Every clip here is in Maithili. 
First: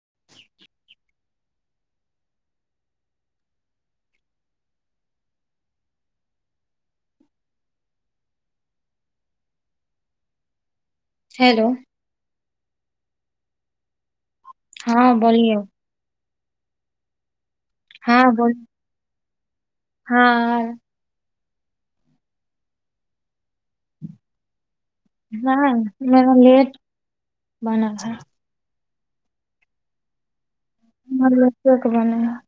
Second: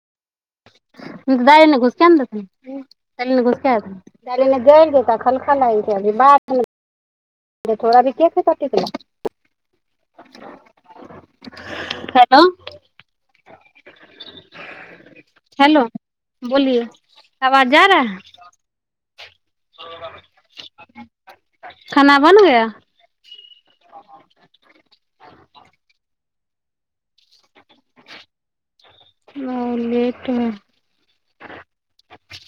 [unintelligible] दाय ने घुसूंड भेल [unintelligible] [unintelligible] हेलो। त हँ बोलिए। हेलो, बोलिये। आबाज जा रहा है। [inaudible] हाँ हाँ खाना बन गया? हां, मेरा लेट बना था। ओ लेट में [unintelligible]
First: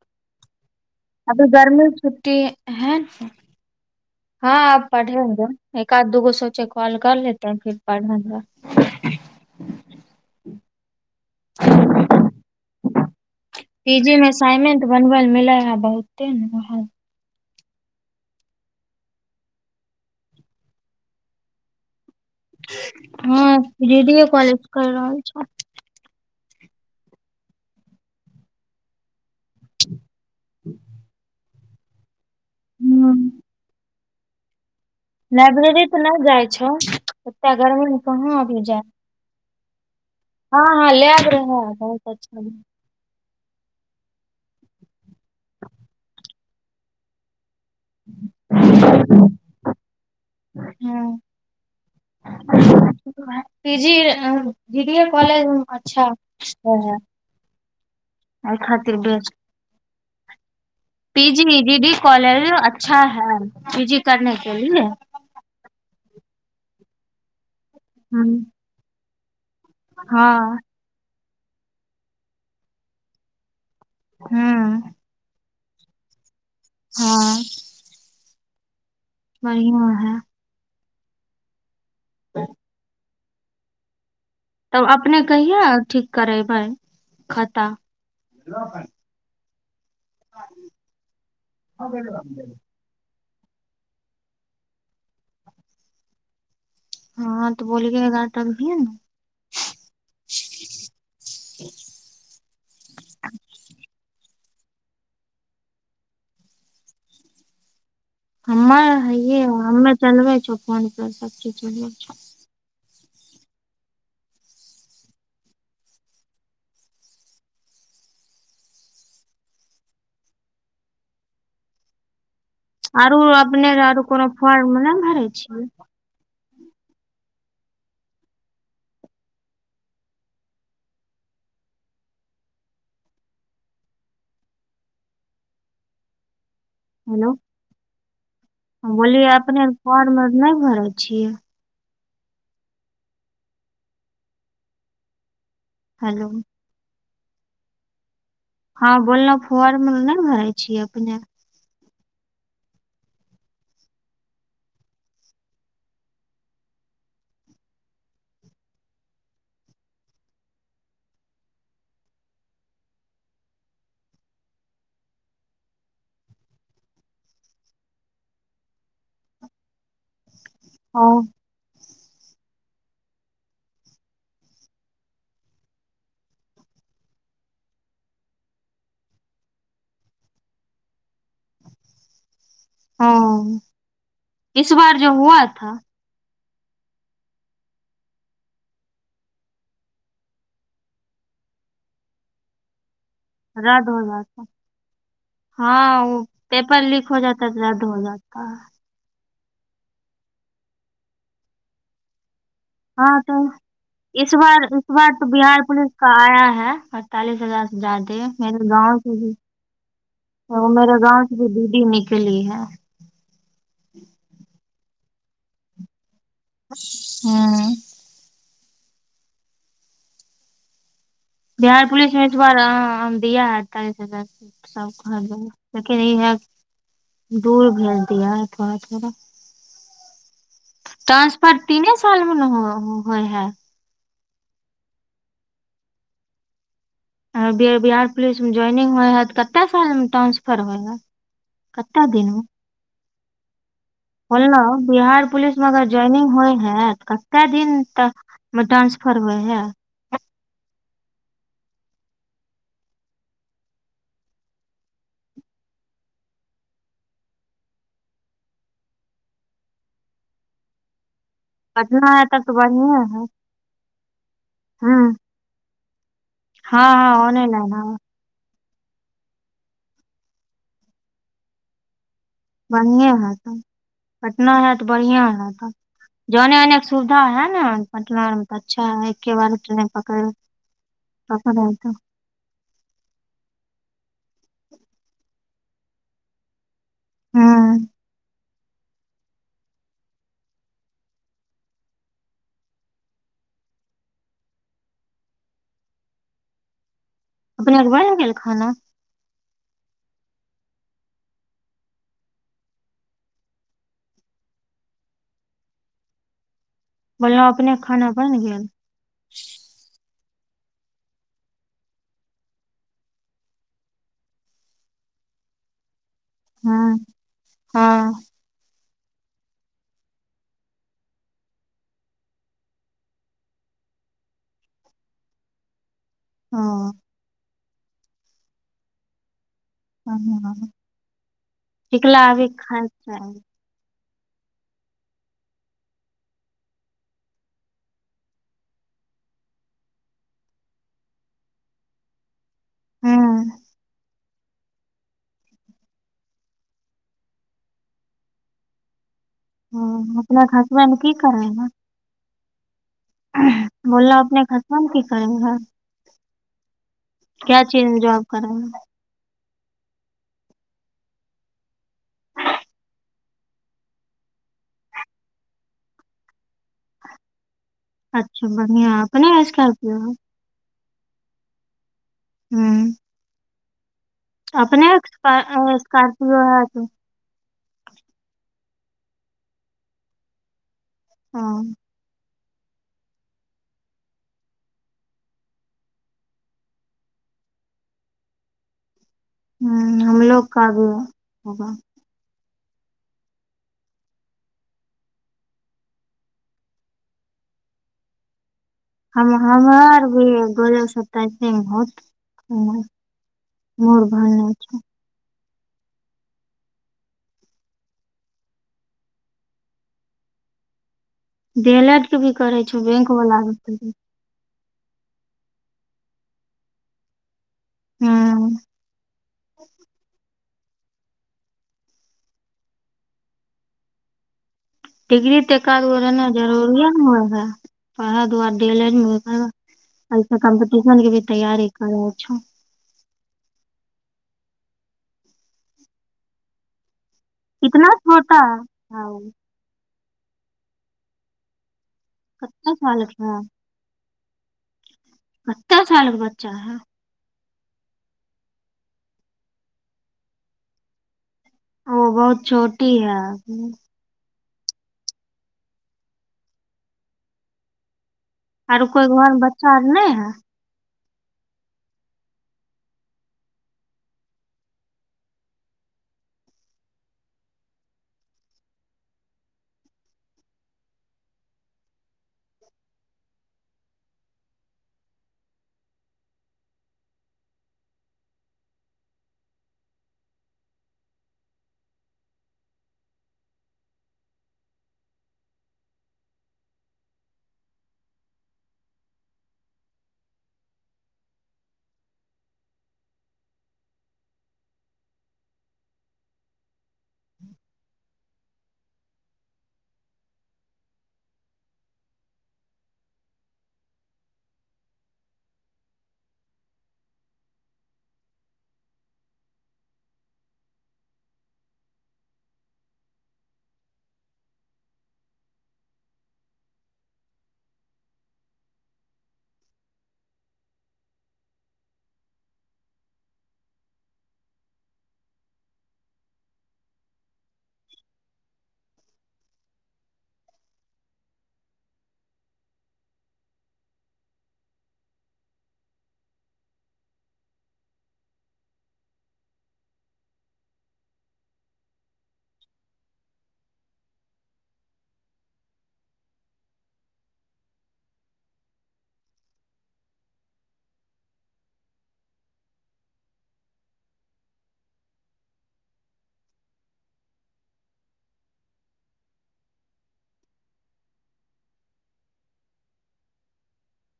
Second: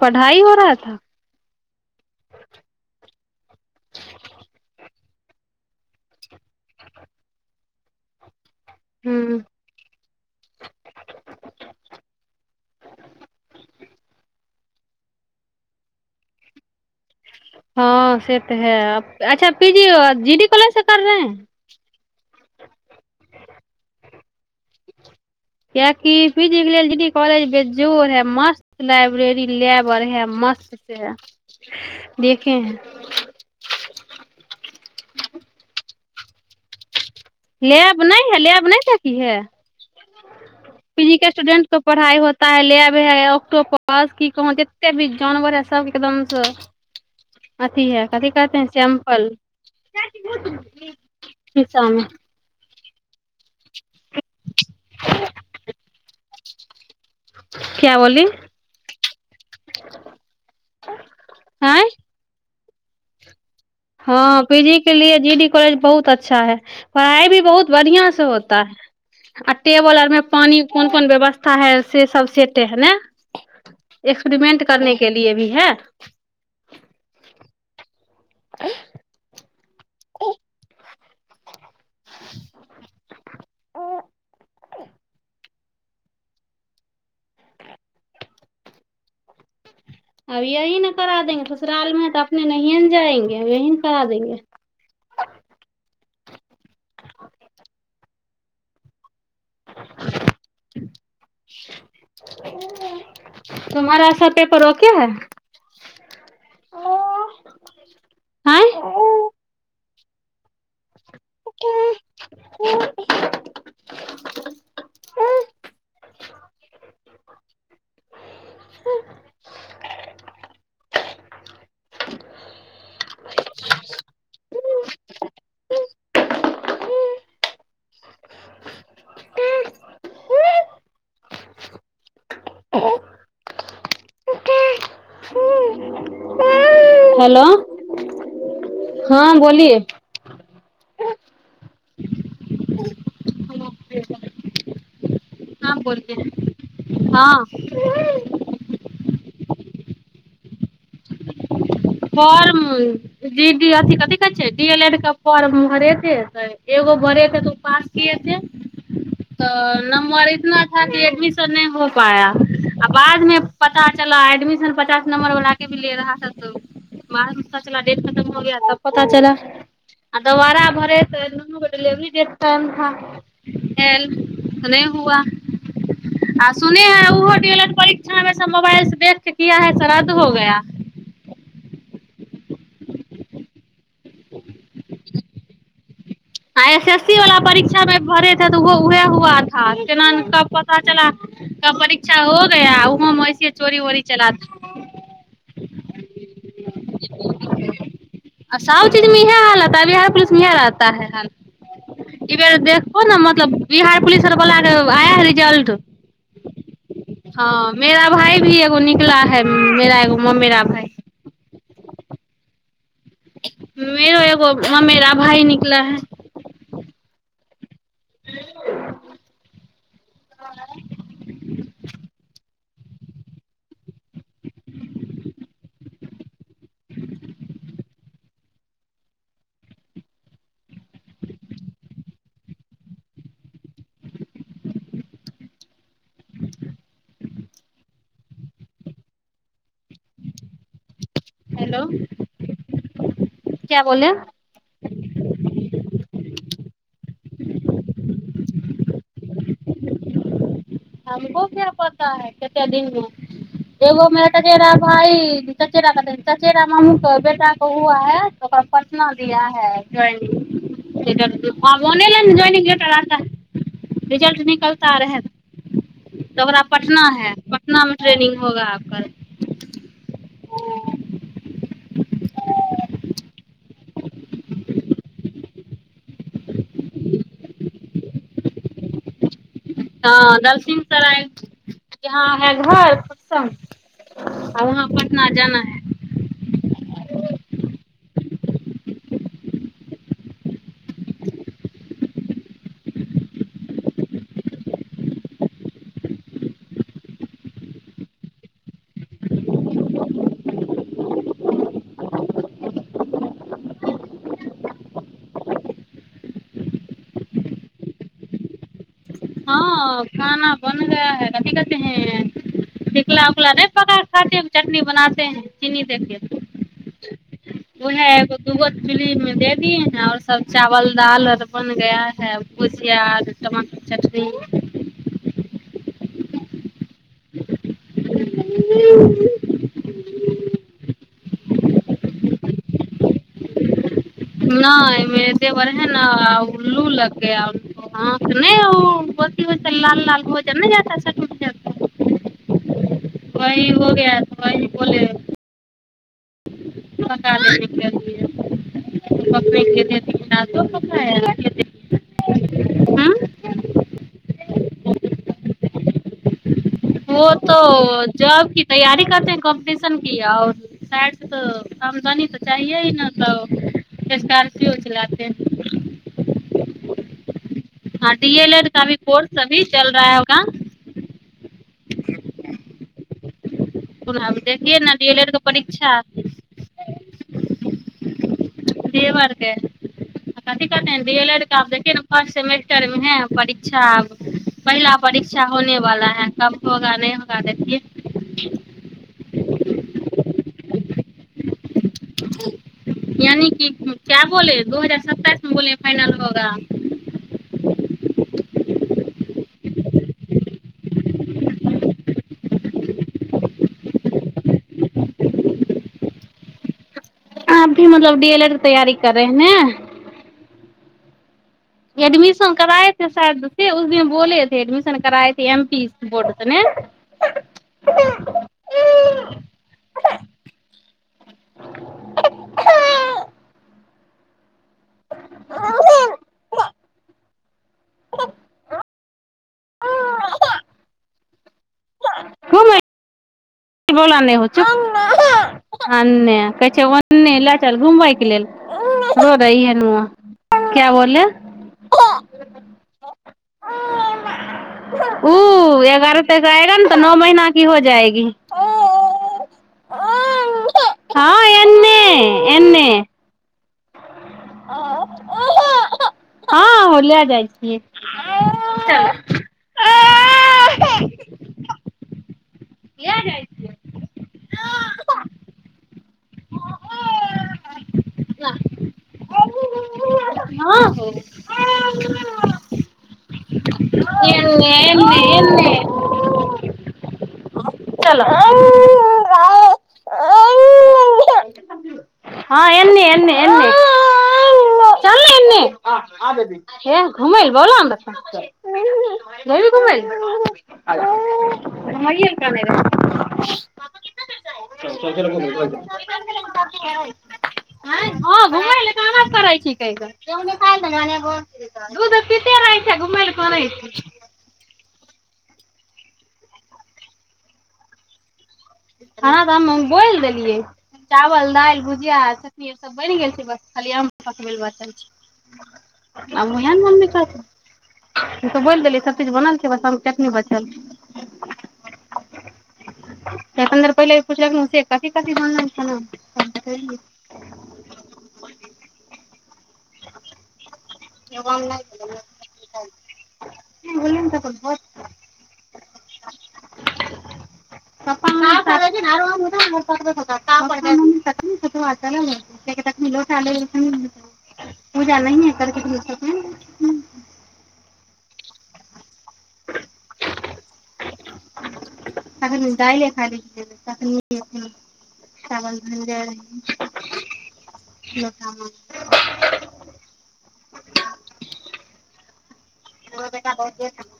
पढ़ाइ हो रहा था। अभी गर्मी छुट्टी है। हँ आ पढ़ेंगे। एक आध दूगो सोचे कॉल कर लेते है फिर पढ़ेंगे। ह्म्म। [inaudible] पीजी में असाइनमेंट बनबल मिले ह बहुते ने। [unintelligible] हँ से तऽ है। अच्छा P G, G D college से कर रहे हैं? हँ, जेे डीये कॉलेज कर रहल छौं। कियाकी पीजी के लेल जे डी कॉलेज बेजोड़ है मस्त लाइब्रेरी, लेब अर हे मस्त से है। देखे हैं। हूँ लाइब्रेरी तऽ नई जाइ छौं। एत्ते गरमी लैब मे नहीं कहाँ है अभी लैब जाय नहीं है। हँ हँ पि जी लैब के स्टूडेंट रहे को बहुत पढ़ाइ अच्छा होता है। लेब है। ओकटोप बस की कहो जेत्ते भी जानवर है सब एकदम स अथी है, कथि कहते है, सेम्पल हँ सीसा में। पी जी अ, जी डीये कॉलेज अच्छा है। क्या बोली? एहि खतिर बे, पी जी, जी आँय डी कॉलेजो अच्छा है। पी जी करने हँ, पी जी के लिए जी डी कॉलेज बहुत अच्छा है। पढ़ाइ भी बहुत बढ़ियां से हँ होता है। आ टेबल आर में हूँ पानी कोन कोन व्यवस्था है, से सब सेटे है न? एक्सपेरिमेंट हँ करने के लिए भी है? हां। [inaudible] बढ़िया। है [inaudible] [inaudible] तब अपने कहिया ठीक करेबै, खाता? अब यही ने करा देेंगे। ससुराल में तऽ अपने नहिये न जाएंगे। यही न करा देेंगे। हँ तऽ बोलिएगा तभीए ने। [inaudible] तुम्हारा सब पेपर ओके है? हमर आँय हैये हो। हमे चलबे छौ, फोन पर सब चीज हेलो चलबे छौ। [inaudible] [unintelligible] आरो अपने आरो कोनो फॉर्म नइ भरै छियै? [inaudible] हेलो। बोललिये अपने फॉर्म नइ भरै छियै? हँ बोलिये हेलो हँ। हँ बोललहुँ फॉर्म नइ भरै छियै अपने? फॉर्म? दीदी अथि कथि कहै छै डी एल एड के फॉर्म भरे थे त एगो भरे थे तऽ ओ पास किये थे। [inaudible] तऽ नम्बर इतना था कि एडमिशन नइ हो पाया। आ बाद मे पता चला एडमिशन पचास नम्बर वला के भी ले रहा था सो बाद में पता चला डेट खतम हो गया तब पता चला आ दोबारा भरे ओ त दुनू गो डिलेवरी डेट टाइम था एल त नै हुआ। आ सुने हैं ओहो डी एल एड परीक्षा मे मोबाइल से देख के किया है से रद्द हो गया। हँ इस बार जो हुआ था। आ एस एस सी वाला परीक्षा मे भरे थ तऽ ओ उहे हुआ था केना ने कब पता चला कब परीक्षा हो गया उहो में ऐसे चोरी रद वोरी होगा चला त था हँ ओ पेपर लीक हो जाता तऽ रद्द हो जाता। हर चीज में इहे हाल होता है बिहार पुलस मे ईहे रहता है हाल, ऐ बेर देख। और हाँ न तो मतलब बिहार पुलिस इस आर बला बार इस बार आया है तो बिहार रिजल्ट पुलिस का आया है। चालीस हजार हाँ से मेरा जादे भाई भी मेरे एगो गाँव से निकला भी है मेरा एगो ममेरा ओ भाई मेरे गाँव जे दीदी मे केली है। मेरो एगो मेरा भाई निकला है। हँ। ह [unintelligible] बिहार पुलिस मे इसबार दिया है अड़तालीस हजार सब कह जा लेकिन इह [unintelligible] दूर भेज दिया है थोड़ा थोड़ा ट्रान्सफर तीने साल मे न होए है। बिहार पुलिसमे जोइनिंग होइ हइ तऽ कतेक सालमे ट्रानंसफर होइ हइ। हेलो क्या बोले? बोललहुँ बिहार पुलिस मे अगर जोइनिंग होइ है कते दिन तक मे ट्रांसफर होए है? हमको क्या पता है कते दिनमे एगो मेरा चचेरा भइ चचेरा कह चचेरा मम्मी बेटा को हुआ है ओकर न दिया है जोइनिंग आबऑने पटना है तब तऽ जोईनिंगेलेटर बढ़िए आता हूँ है रिजल्ट निकलता हँ रहै। तोहरा है पटना हँ है, ओने लाइन पटना में आबऽ ट्रेनिंग होगा आपका। बढ़िएँ है तब, पटना है त बढ़िआँ है। जाने आनेका सुविधा है न पटना मे त अच्छा है, एके बार ट्रेन पकड़ हँ दलसिंह सराय [unintelligible] [unintelligible] पटना जाना है। हुँ। अपनेके बनि गेल खाना। बोललउ अपने क खाना बनि गेल। ह खाना बन गया है कथी कहते है। टिकला उकला नहि पकाक खाते चटनी बनाते हैं चीनी देके। हुँ। उहै एगो दूगो चुली में दे दिए हैं और सब चावल दाल आओर बन गया है। भुजिया आ टमाटर के चटनी। हँ। ह ह हम ह‌ टिकला अभी [inaudible] नय मेरे देबर है न लू लग‌ गया उनको। हँ त नहि लाल लाल भोजन ने जा जा [inaudible] हूँ ह वहि हो गया तो वहि बोले। पका देने के लिए। पप्पे अपने खसबे मे की के [inaudible] हूँ बोल अपने खसबामे की करे है। वो तो चीज मे जॉब की करेगा तैयारी करतेै कॉम्पटिशन की। आओर साड स आमदनी तऽ चाहियए ही ने तब स्कार्पियो चलाते हैं। हँ डी अच्छा एल एड क बढ़िया भी कोर्स अपने अभी चल स्कॉर्पियो है रहा होगा। हूँ। थोड़ा देखियै अपने ने डी एल एड के स्का- परीक्षा। स्कॉर्पियो है तो देबरके। कथी कहते‌ हैं डी एल एड आब ह देखियै ने फर्स्ट सेमेस्टर मे है परीक्षा आब। पहिला परीक्षा होने वाला है कब होगा नहि होगा देखिये। हूँ हमलोग का भी। हबा [inaudible] यानी की क्या बोले दू हजार सत्ताइस में बोले फाइनल होगा। हम- हमरा भी दू हजार सत्ताइसे मे होत फाईनल। मोर भने अछै [inaudible] आप भी मतलब डी एल एड के तैयरी कर रहे हैं? छै डी एल एड के भी एडमिशन करे छै कराए थे बैंक वाला शायद भी से उस करे दिन बोले। से एडमिशन कराए थे एम पी बोर्ड से ने? हम्म डिग्री त एक आधगो रहनाइ जरूरी ने है, ओहे दुआरे डी एल एड [inaudible] कम स कम्पटिशन के भी तैयारी करे छो। [inaudible] कि बोलने हो छो चुप हमे कहय छय वने। उने लए चल इतना घुमबय के छोटा लेल हौ हो रही है नु। क्या बोले? कतेना साल कऽ ह। [unintelligible] उ कते साल के एगारह तक बच्चा है आएगा न तऽ। नौ महीना कि हो जाएगी। हँ ओ एन्ने बहुत छोटी एन्ने है। हँ हो ले जाइ छिये। औरो कोइ घर में बच्चा नय है। लेजाइ छिये। या। माॅं। [unintelligible] एने एने। चल अऽ। हँ एने एने एने। आ अबे दही। हे घुमे ले [unintelligible] न तऽ जैवी घुमेला। घुमाइए ले काने रहे। [unintelligible] आइ हॅं घुमेला [unintelligible] करे छी [unintelligible] जै नय खाई तहने हॅं, दुध पिते रहे छय घुमेला कने छय। खाना तऽ हम बोल देलियै चावल दाइल भुजिया चटनी। से सब बेन गेल छय खाली आम पकबै लाऽ बचल छय। अमुहनीया के मम्मी छतीन। हम त बोल देलियै सब चीज बनल छय, बस चट्नी बचल छय। सतेन्दर पहिल पूछलक न से कथी कथी बनल खाना? [inaudible] [unintelligible] [inaudible] [unintelligible] किएकी तखनी लोटा लगैलखीन पूजा नहिये कैलखीन [unintelligible] तखनी दाइलैटा [unintelligible] चावल बेन गेल लोटा माजते [inaudible] एगो बेटा [unintelligible]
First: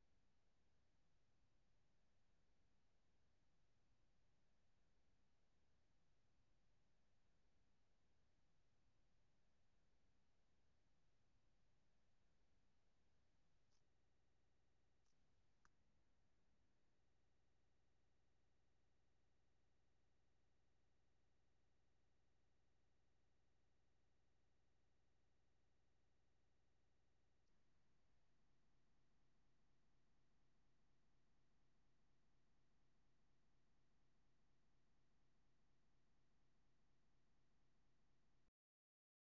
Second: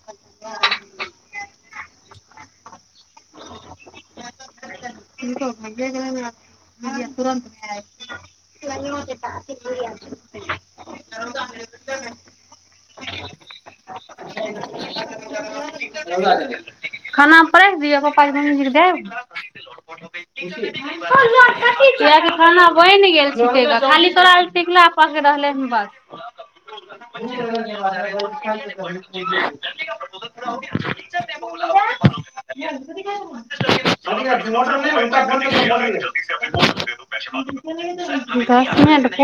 [unintelligible] तुरंत [unintelligible] [unintelligible] [unintelligible] खाना परेस दिय पापा के ममी जी के दे [unintelligible] कियाकी खाना बैन गेल छय खाली तोरा ले टिकला पेक रहले हन बस। [unintelligible] [unintelligible] दस मिनट भे